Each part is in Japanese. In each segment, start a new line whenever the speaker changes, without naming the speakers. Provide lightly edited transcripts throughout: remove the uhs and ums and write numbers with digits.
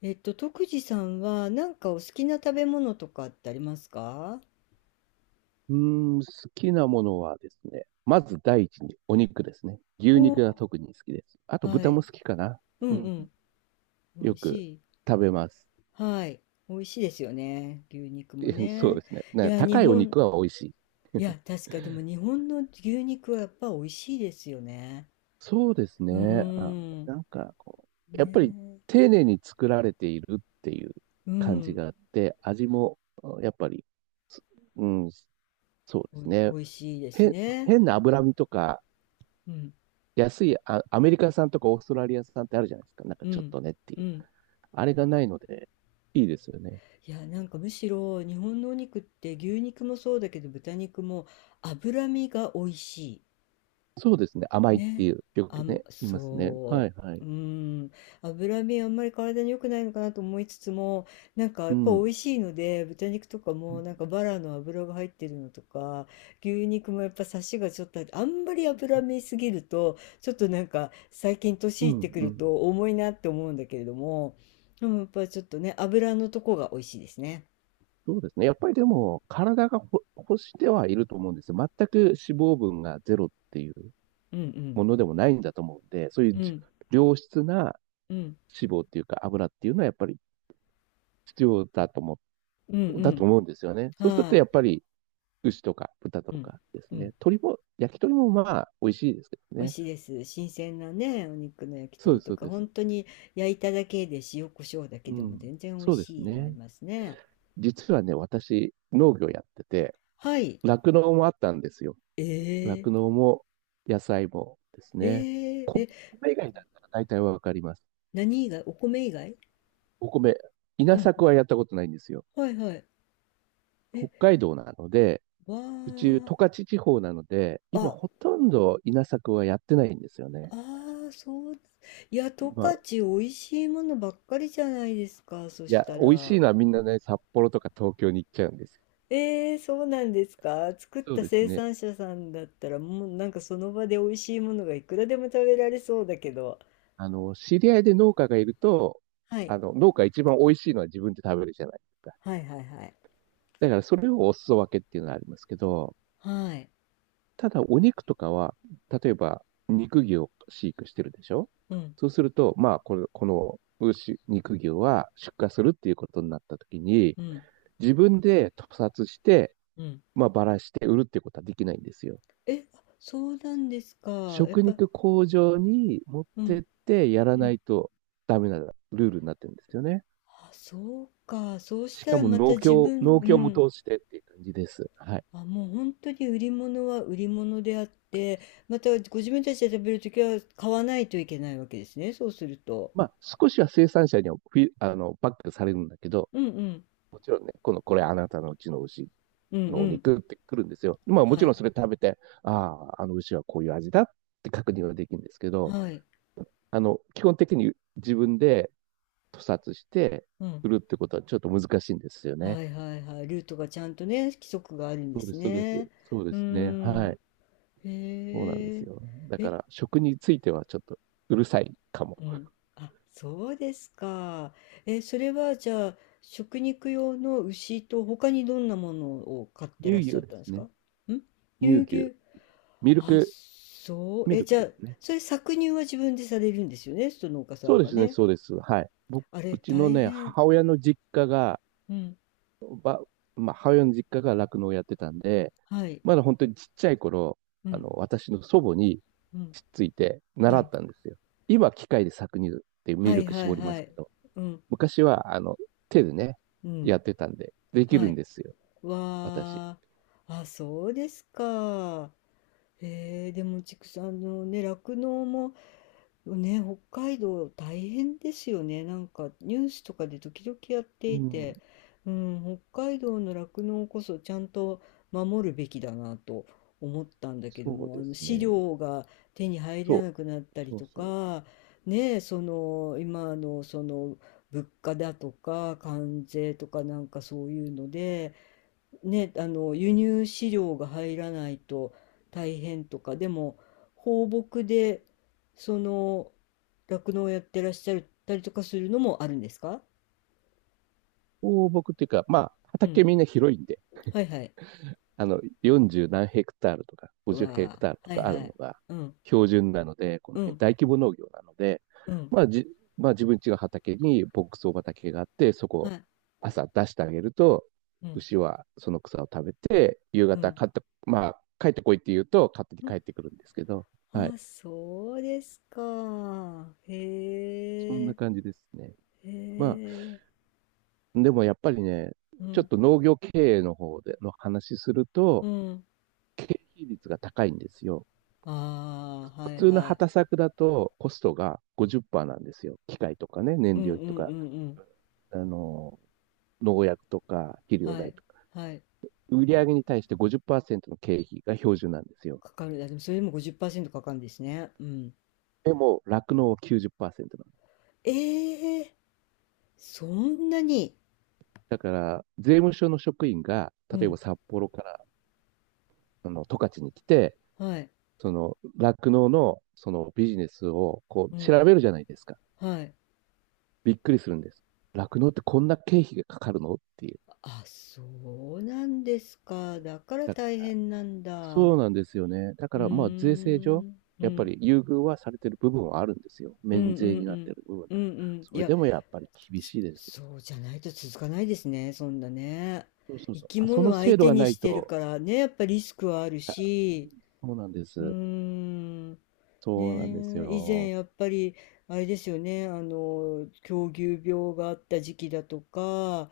えっと、徳次さんはなんかお好きな食べ物とかってありますか？
うー好きなものはですね、まず第一にお肉ですね。牛
お
肉が
ー。
特に好きです。あと
は
豚も
い。
好きかな。
う
う
ん
ん、
うん。美
よ
味し
く
い。
食べます。
はい。美味しいですよね。牛肉 も
そうで
ね。
すね。
い
ね、
や、日
高いお
本、
肉は美味しい。
いや、確かでも日本の牛肉はやっぱ美味しいですよね。
そうです
う
ね。あ、
ーん。
なんかこう、やっぱり
ね
丁寧に作られているっていう
え。う
感じ
ん。
があって、味もやっぱり、うん、そうで
お
す
いし、美
ね。
味しいです
へ、
ね。
変な脂身とか、
うん。
安いあ、アメリカ産とかオーストラリア産ってあるじゃないですか。なんか
う
ちょっ
ん。
とねってい
う
う。
ん。
あれがないので、いいですよね。
いや、なんかむしろ日本のお肉って牛肉もそうだけど豚肉も脂身が美味しい。
そうですね。甘いって
ね、
いう、よ
あ
く
ん、
ね、言いますね。はい
そ
はい。
う、うーん、脂身あんまり体に良くないのかなと思いつつも、なんかや
う
っぱ美味
ん。
しいので、豚肉とかもなんかバラの脂が入ってるのとか、牛肉もやっぱサシがちょっとあって、あんまり脂身すぎると、ちょっとなんか最近
う
年いって
ん、
く
う
る
ん。
と重いなって思うんだけれども、でもやっぱちょっとね、脂のとこが美味しいですね。
そうですね。やっぱりでも、体が欲してはいると思うんですよ。全く脂肪分がゼロっていう
うんうん、
ものでもないんだと思うんで、そうい
う
うじ
ん、
良質な
うん、
脂肪っていうか油っていうのはやっぱり必要だと
う
だと
ん、
思うんですよね。
うん、
そうする
は
と
い、
やっぱり牛とか豚と
うん、
かです
う
ね。
ん。
鳥も、焼き鳥もまあ、美味しいですけど
美味
ね。
しいです。新鮮なね、お肉の焼き
そうで
鳥
す、
と
そう
か、
です。
本当に焼いただけで塩コショウだけ
う
でも
ん。
全然美味
そうです
しいのあ
ね。
りますね。
実はね、私、農業やってて、
はい。
酪農もあったんですよ。
え
酪農も野菜もです
ー、
ね。
えー、
こ
え、
米以外だったら大体わかります。
何以外お米以外。
お米、稲
うんう
作
ん。
はやったことないんですよ。
はいはい。
北
え、
海道なので、
わ
うち十
ー。
勝地方なので、今
あ、
ほとんど稲作はやってないんですよね。
あー、そうだ。いや、十
まあ、
勝美味しいものばっかりじゃないですか。そ
い
し
や、
た
美味
ら。
しいのはみんなね、札幌とか東京に行っちゃうんです。
えー、そうなんですか。作っ
そう
た
です
生
ね。
産者さんだったら、もうなんかその場で美味しいものがいくらでも食べられそうだけど。
あの、知り合いで農家がいると、
はい。
あの、農家一番美味しいのは自分で食べるじゃないですか。
はいはいはい。
だからそれをお裾分けっていうのはありますけど、
はい。
ただお肉とかは、例えば肉牛を飼育してるでしょ。
うん。
そうすると、まあ、この牛、肉牛は出荷するっていうことになった時に、
うん。
自分で屠殺して、
うん。
まあ、ばらして売るっていうことはできないんですよ。
え、あそうなんですか。やっ
食
ぱ、
肉工場に持っ
う
てっ
ん。
てやら
う
な
ん。
いとダメなルールになってるんですよね。
あ、そうか。そうし
し
た
か
ら
も
また自分、う
農協も
ん。
通してっていう感じです。はい。
あ、もう本当に売り物は売り物であって、またご自分たちで食べるときは買わないといけないわけですね。そうすると。
まあ、少しは生産者にはフィ、あの、バックされるんだけど、
うんうん。
もちろんね、これあなたのうちの牛
うんう
のお
ん。
肉ってくるんですよ。まあ、も
は
ちろ
い。
んそれ食べて、ああ、あの牛はこういう味だって確認はできるんですけど、
はい。
あの、基本的に自分で屠殺して
うん。
売るってことはちょっと難しいんですよね。
はいはいはい。ルートがちゃんとね、規則があるんで
そうで
す
す、そうです。
ね。
そう
う
で
ー
すね。は
ん。
い。そうなんで
へ
す
え。
よ。だか
え、
ら、食についてはちょっとうるさいかも。
うん。あ、そうですか。え、それはじゃあ、食肉用の牛と他にどんなものを飼って
乳
らっしゃ
牛
っ
で
たんで
す
すか
ね。
ん。乳
乳牛。
牛。
ミル
あ、
ク、
そう。
ミ
え、
ルク
じゃ
で
あ、
すね。
それ搾乳は自分でされるんですよね、その農家さ
そう
ん
で
が
すね、
ね。
そうです。はい。僕、
あれ、
うちの
大
ね、
変。
母親の実家が、
うん。
ば、まあ、母親の実家が酪農をやってたんで、
はい。
まだ本当にちっちゃい頃、
う
あ
ん。
の、私の祖母に
うん。
つっついて
は
習っ
い。
たんですよ。今、機械で搾乳ってミ
は
ル
い
ク
はい
絞りま
は
す
い。
けど、
うん。
昔は、あの、手でね、
う
やっ
ん。
てたんで、でき
は
るん
い。
ですよ、私。
わー。あ、そうですか。へえ、でも畜産のね、酪農も、ね、北海道大変ですよね。なんかニュースとかで時々やっ
う
てい
ん、
て、うん、北海道の酪農こそちゃんと守るべきだなと思ったんだけど
そう
も、あ
で
の
す
飼
ね。
料が手に入ら
そ
な
う。
くなったり
そう
と
そう。
か、ねえ、その今のその物価だとか関税とかなんかそういうので、ね、あの輸入飼料が入らないと大変とか、でも放牧でその酪農をやってらっしゃったりとかするのもあるんですか？
放牧っていうか、まあ、
う
畑
ん。
みんな広いんで、
はいはい。
あの、40何ヘクタールとか、
う
50ヘク
わ
タール
あ、
と
はい
かある
は
の
い。
が
うん、
標準なので、この
う
辺、
ん、
大規模農業なので、
うん、
まあじ、まあ自分家の畑に牧草畑があって、そ
は
こ
い。
朝出してあげると、
うん、
牛はその草を食べて、夕
う
方
ん、
帰って、まあ帰ってこいって言うと勝手に
う
帰
ん。
ってくるんですけど、はい。
あ、そうですか。へ
そんな
え、
感じですね。
へ
まあ、
え。
でもやっぱりね、
う
ちょっ
ん、
と農業経営の方での話する
う
と、
ん。
経費率が高いんですよ。
ああ、は
普
い
通の
は
畑
い。
作だとコストが50%なんですよ。機械とかね、
う
燃
ん
料費
う
と
んう
か、
んうん。
あの農薬とか肥料
は
代
い、
とか。
はい。
売上に対して50%の経費が標準なんですよ。
かかる。いやでもそれでも50%かかるんですね。うん。
でも、酪農は90%なんです。
ええ、そんなに。
だから、税務署の職員が、
う
例えば
ん、
札幌から、あの、十勝に来て、
はい、
その、酪農の、そのビジネスを、こ
う
う、調
ん、
べるじゃないですか。
はい。
びっくりするんです。酪農ってこんな経費がかかるのっていう。
あ、そうなんですか。だから
だか
大変なんだ。う
そうなんですよね。だか
ー
ら、まあ、税制上、
ん、う
やっぱ
ん、
り優遇はされてる部分はあるんですよ。
う
免
ん、う
税
ん、
に
う
なって
ん、
る部分。
うん、うん。
そ
い
れ
や、
でもやっぱり厳
ち
しいです。
そうじゃないと続かないですね、そんなね。
そうそう
生
そう。
き
あ、その
物相
制度
手
が
に
な
し
い
てる
と。
からね、やっぱリスクはあるし、
そうなんで
うー
す。
ん、
そうなんです
ねえ、以前
よ。
やっぱり、あれですよね、あの、狂牛病があった時期だとか、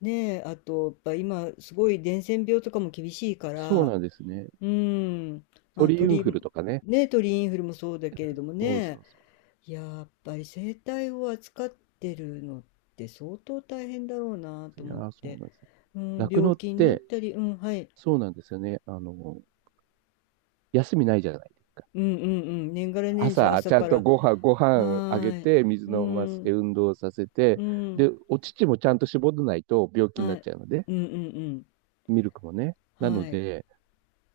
ねえ、あと、やっぱ今、すごい伝染病とかも厳しいか
そう
ら、
なんですね。
うーん、まあ、
鳥インフ
鳥、
ルとかね。
ね、鳥インフルもそうだけれども
そうそ
ね、
うそ
やっぱり生態を扱ってるのって相当大変だろうな
う。
と
いや
思っ
ー、そう
て、
なんですよ。
うん、
酪
病
農っ
気になっ
て、
たり、うん、はい、
そうなんですよね。あの、休みないじゃないですか。
うんうんうん、年がら年中
朝、
朝
ちゃ
か
ん
ら、
とご
は
飯あげ
ーい、
て、水
う
飲ませて、
ん、
運動させ
う
て、
ん、
で、お乳もちゃんと絞らないと病気に
は
なっ
い、
ちゃうので、
うんうん
ミルクもね。
うん、
なの
はい、
で、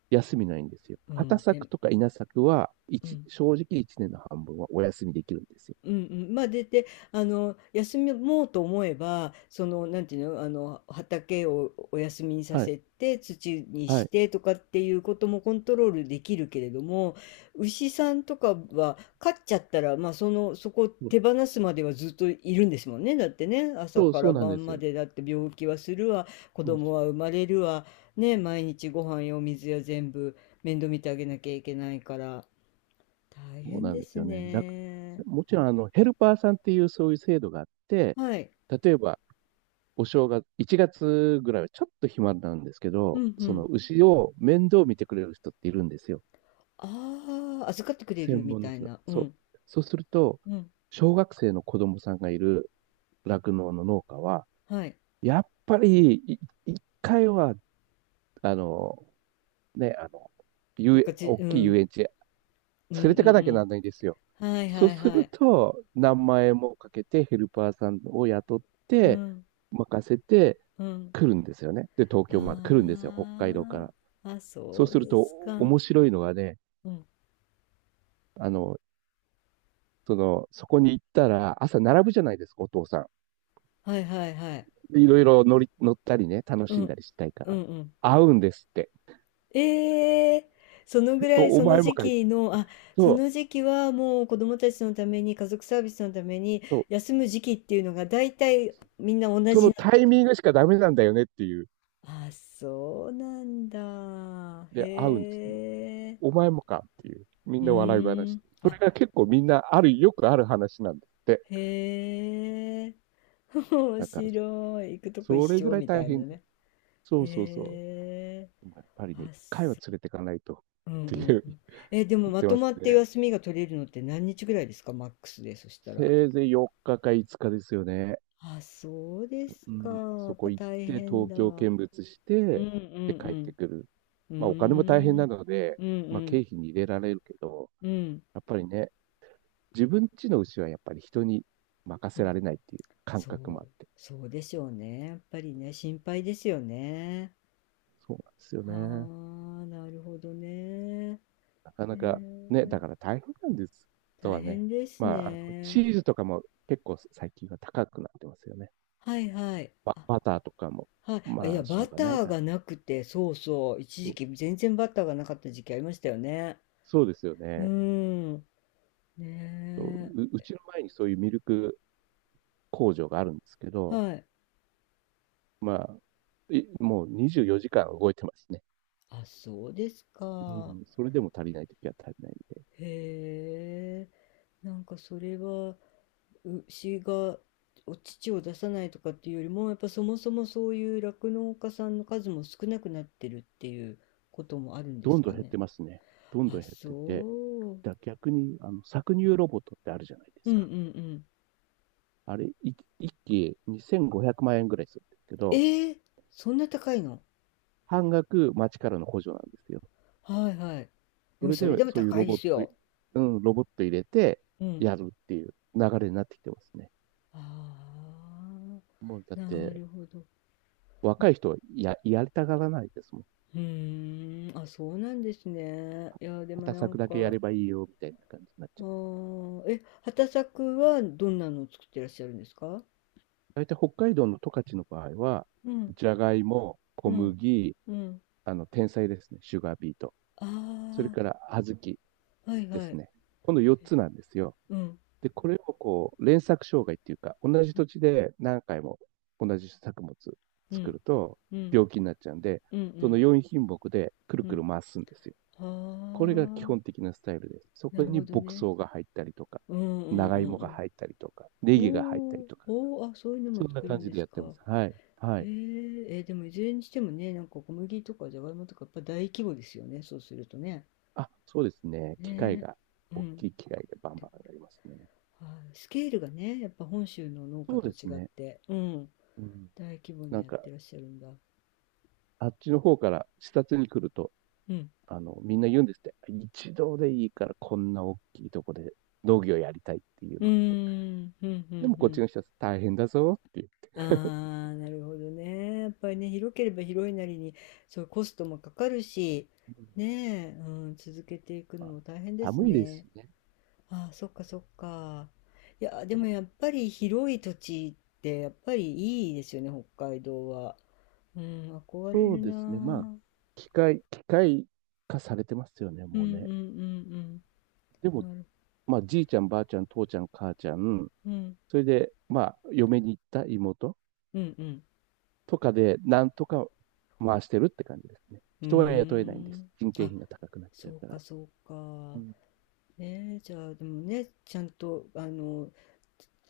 休みないんですよ。
うん、
畑作
て、
とか稲作は、
うん。
正直1年の半分はお休みできるんですよ。
うんうん、まあで、で、あの休もうと思えばそのなんていうの、あの畑をお休みにさ
はい、
せて土に
は
し
い。
てとかっていうこともコントロールできるけれども牛さんとかは飼っちゃったら、まあ、そのそこを
そう、
手放すまではずっといるんですもんねだってね朝か
そ
ら
うなんで
晩
す
ま
よ。
でだって病気はするわ子
そう
供は生まれるわね毎日ご飯やお水や全部面倒見てあげなきゃいけないから大
そう
変
なん
で
です
す
よね。
ね。
もちろん、あの、ヘルパーさんっていうそういう制度があって、
はい。
例えば、お正月、1月ぐらいはちょっと暇なんですけ
う
ど、
んう
その
ん。
牛を面倒見てくれる人っているんですよ。
ああ、預かってくれる
専
み
門の
たい
人。
な。う
そう。
ん。
そうすると、
うん。
小学生の子供さんがいる酪農の農家は、
はい。
やっぱり一回は、あの、ね、あの、
どっかじ。
大きい遊園地へ
うん
連
う
れてか
ん
なき
う
ゃな
ん
んないんですよ。
うん。はい
そ
は
う
い
す
は
る
い。
と、何万円もかけてヘルパーさんを雇っ
う
て、
ん。
任せて
うん。
来るんですよね。で、東京まで来るんですよ。北海道か
あ
ら。
あ。あ、
そう
そう
する
で
と、
すか。
面白いのがね、
うん。
あの、その、そこに行ったら、朝並ぶじゃないですか、お父さ
はいはいはい。
ん。いろいろ乗ったりね、楽
う
しんだ
ん。
りしたいか
うん
ら。
うん。
会うんですって。
ええ。そのぐらい、
お
その
前も
時
かい。
期の、あ、そ
そう、
の時期はもう子供たちのために、家族サービスのために、
そう。
休む時期っていうのが大体みんな同
そ
じ
の
なん
タ
だ
イ
ね。
ミングしかダメなんだよねっていう。
あ、そうなんだ。
で、会うんです。
へえ。
お前もかっていう。みん
う
な笑い
ー
話。
ん。
それ
あ、
が結構みんなある、よくある話なんですって。
へえ。面
だから、
白い。行くとこ一
それぐ
緒
らい
みた
大
い
変。
なね。
そうそうそ
へえ。
う。やっぱりね、
あ、
一回は
そ
連れてかないとっ
う。うん
て
う
い
ん
う
うん。え、でも
言っ
ま
て
と
ます
まって
ね。
休みが取れるのって何日ぐらいですか？マックスで、そしたら。
せいぜい4日か5日ですよね。
あ、そうです
う
か。
ん、
や
そ
っぱ
こ行っ
大
て、
変
東
だ
京
わ。
見物し
う
て、
んう
で、帰って
ん
くる。
うん。うー
まあ、お金も大変な
ん。
ので、
うんう
まあ、経
ん。
費に入れられるけど、
うん。
やっぱりね、自分家の牛はやっぱり人に任
う
せら
ん。
れないっていう感
そ
覚もあっ
う、
て、
そうでしょうね。やっぱりね、心配ですよね。
そうなんですよ
は
ね。
あ、なるほどね。へ
なかなか、ね、だ
え、
から大変なんです。と
大
はね、
変です
まあ、あの
ね。
チーズとかも結構最近は高くなってますよね。
はいはい。あ、
バターとかも、
はい。あ、い
ま
や、
あ、しょ
バ
うがない
ター
か
が
な。
なくて、そうそう。一
そ
時
う
期全然バターがなかった時期ありましたよね。
そうですよ
うー
ね。
ん。
う
ね
うちの前にそういうミルク工場があるんですけ
え。
ど、
はい。
まあ、もう24時間動いてますね。
あ、そうです
う
か。
ん、それでも足りないときは足りないんで、
へえ。なんかそれは牛がお乳を出さないとかっていうよりもやっぱそもそもそういう酪農家さんの数も少なくなってるっていうこともあるんで
ど
す
んどん
か
減っ
ね。
てますね。どんど
あ、
ん減っ
そ
てて、
う。うん
逆にあの搾乳ロボットってあるじゃないで
う
す
ん
か。
うん。
あれ、一機2500万円ぐらいするんですけ
え
ど、
ー、そんな高いの。
半額町からの補助なんですよ。
はいはい。で
そ
も
れで
それでも
そういう
高
ロ
いで
ボット、
すよ。
うん、ロボット入れて
うん。
やるっていう流れになってきてますね。
ああ、
もうだっ
な
て、
るほど。う
若い人はやりたがらないですもん。
ーん、あ、そうなんですね。いや、でも
畑
なん
作だけや
か、
ればいいよみたいな感じになっち
あ
ゃ
ー、え、畑作はどんなのを作ってらっしゃるんですか？
う。大体北海道の十勝の場合は、
うん。
じゃがいも、小
うん。
麦、
うん。
あの、天才ですね、シュガービート。それ
あ
から小豆
あ、はい
で
は
す
い。
ね。この4つなんですよ。
うん。
で、これをこう、連作障害っていうか、同じ
うん。
土地で何回も同じ作物
う
作
ん。
ると
うん。
病気になっちゃうんで、
う
その
ん。
4品目でくる
う
くる
ん。
回すんですよ。これが基
は
本的なスタイルです。そ
あ、な
こ
る
に
ほど
牧
ね。
草が入ったりとか、
うんうん
長
うん
芋
う
が
ん。
入ったりとか、ネギが入った
お
り
ー
とか、
おー、あ、そういうのも
そんな
作る
感
ん
じ
で
で
す
やってま
か。
す。はい。は
へ
い。
え、えーでもいずれにしてもね、なんか小麦とかじゃがいもとかやっぱ大規模ですよね、そうするとね。
あ、そうですね。機械
ね
が、
え、う
大
ん。
きい機械でバン
で、
バンやりますね。
はい、スケールがね、やっぱ本州の農家
そう
と
です
違っ
ね。
て、うん、
うん。
大規模
な
に
ん
やっ
か、
てらっしゃるんだ。
あっちの方から視察に来ると、
うん。
あの、みんな言うんですって。一度でいいからこんな大きいとこで農業やりたいって言うん
うー
ですって。
ん、うん、う
でもこっち
ん、
の人は大変だぞっていう。
ああ、なるほどね。やっぱりね、広ければ広いなりに、そう、コストもかかるし、
うん。
ねえ、うん、続けていくの
まあ、
も大変です
寒いです
ね。
しね。
ああ、そっかそっか。いや、でもやっぱり広い土地って、やっぱりいいですよね、北海道は。うん、憧れ
そう
る
で
なあ。う
すね。まあ、
ん
機械化されてますよね、
うんう
もう
ん
ね。
うん。
でも、
なる、
まあ、じいちゃん、ばあちゃん、父ちゃん、母ちゃん、
うん、
それで、まあ、嫁に行った妹
うんうん。
とかで、なんとか回してるって感じですね。
うー
人は雇えないんです。
ん。
人件
あ、
費が高くなっちゃ
そ
う
う
か
か
ら。
そう
う
か。
ん、
ねえ、じゃあでもね、ちゃんとあの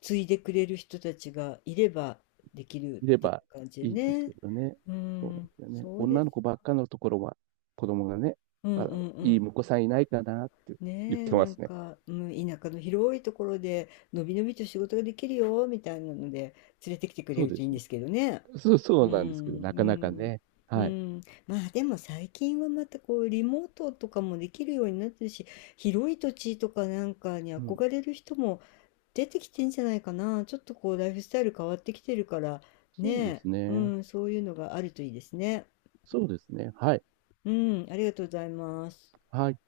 継いでくれる人たちがいればできる
いれ
ってい
ば
う感じで
いいんです
ね。
けどね。
う
そうなん
ん、
ですよね。
そうで
女
す。
の子ばっかのところは、子供がね、
うん
あ
う
の、
んう
いい
ん。
婿さんいないかなって言っ
ねえ、
て
な
ま
ん
すね。
か、うん、田舎の広いところで、のびのびと仕事ができるよ、みたいなので、連れてきてくれ
そう
る
で
とい
す
いんで
ね。
すけどね。
そう、
う
そうなんですけど、
ん、
なかなかね。
うん、
はい。
うん。まあでも最近はまたこう、リモートとかもできるようになってるし、広い土地とかなんかに
うん。
憧れる人も出てきてんじゃないかな。ちょっとこうライフスタイル変わってきてるからね
そうです
え、う
ね。
ん、そういうのがあるといいですね。
そうですね。はい。
うん、ありがとうございます。
はい。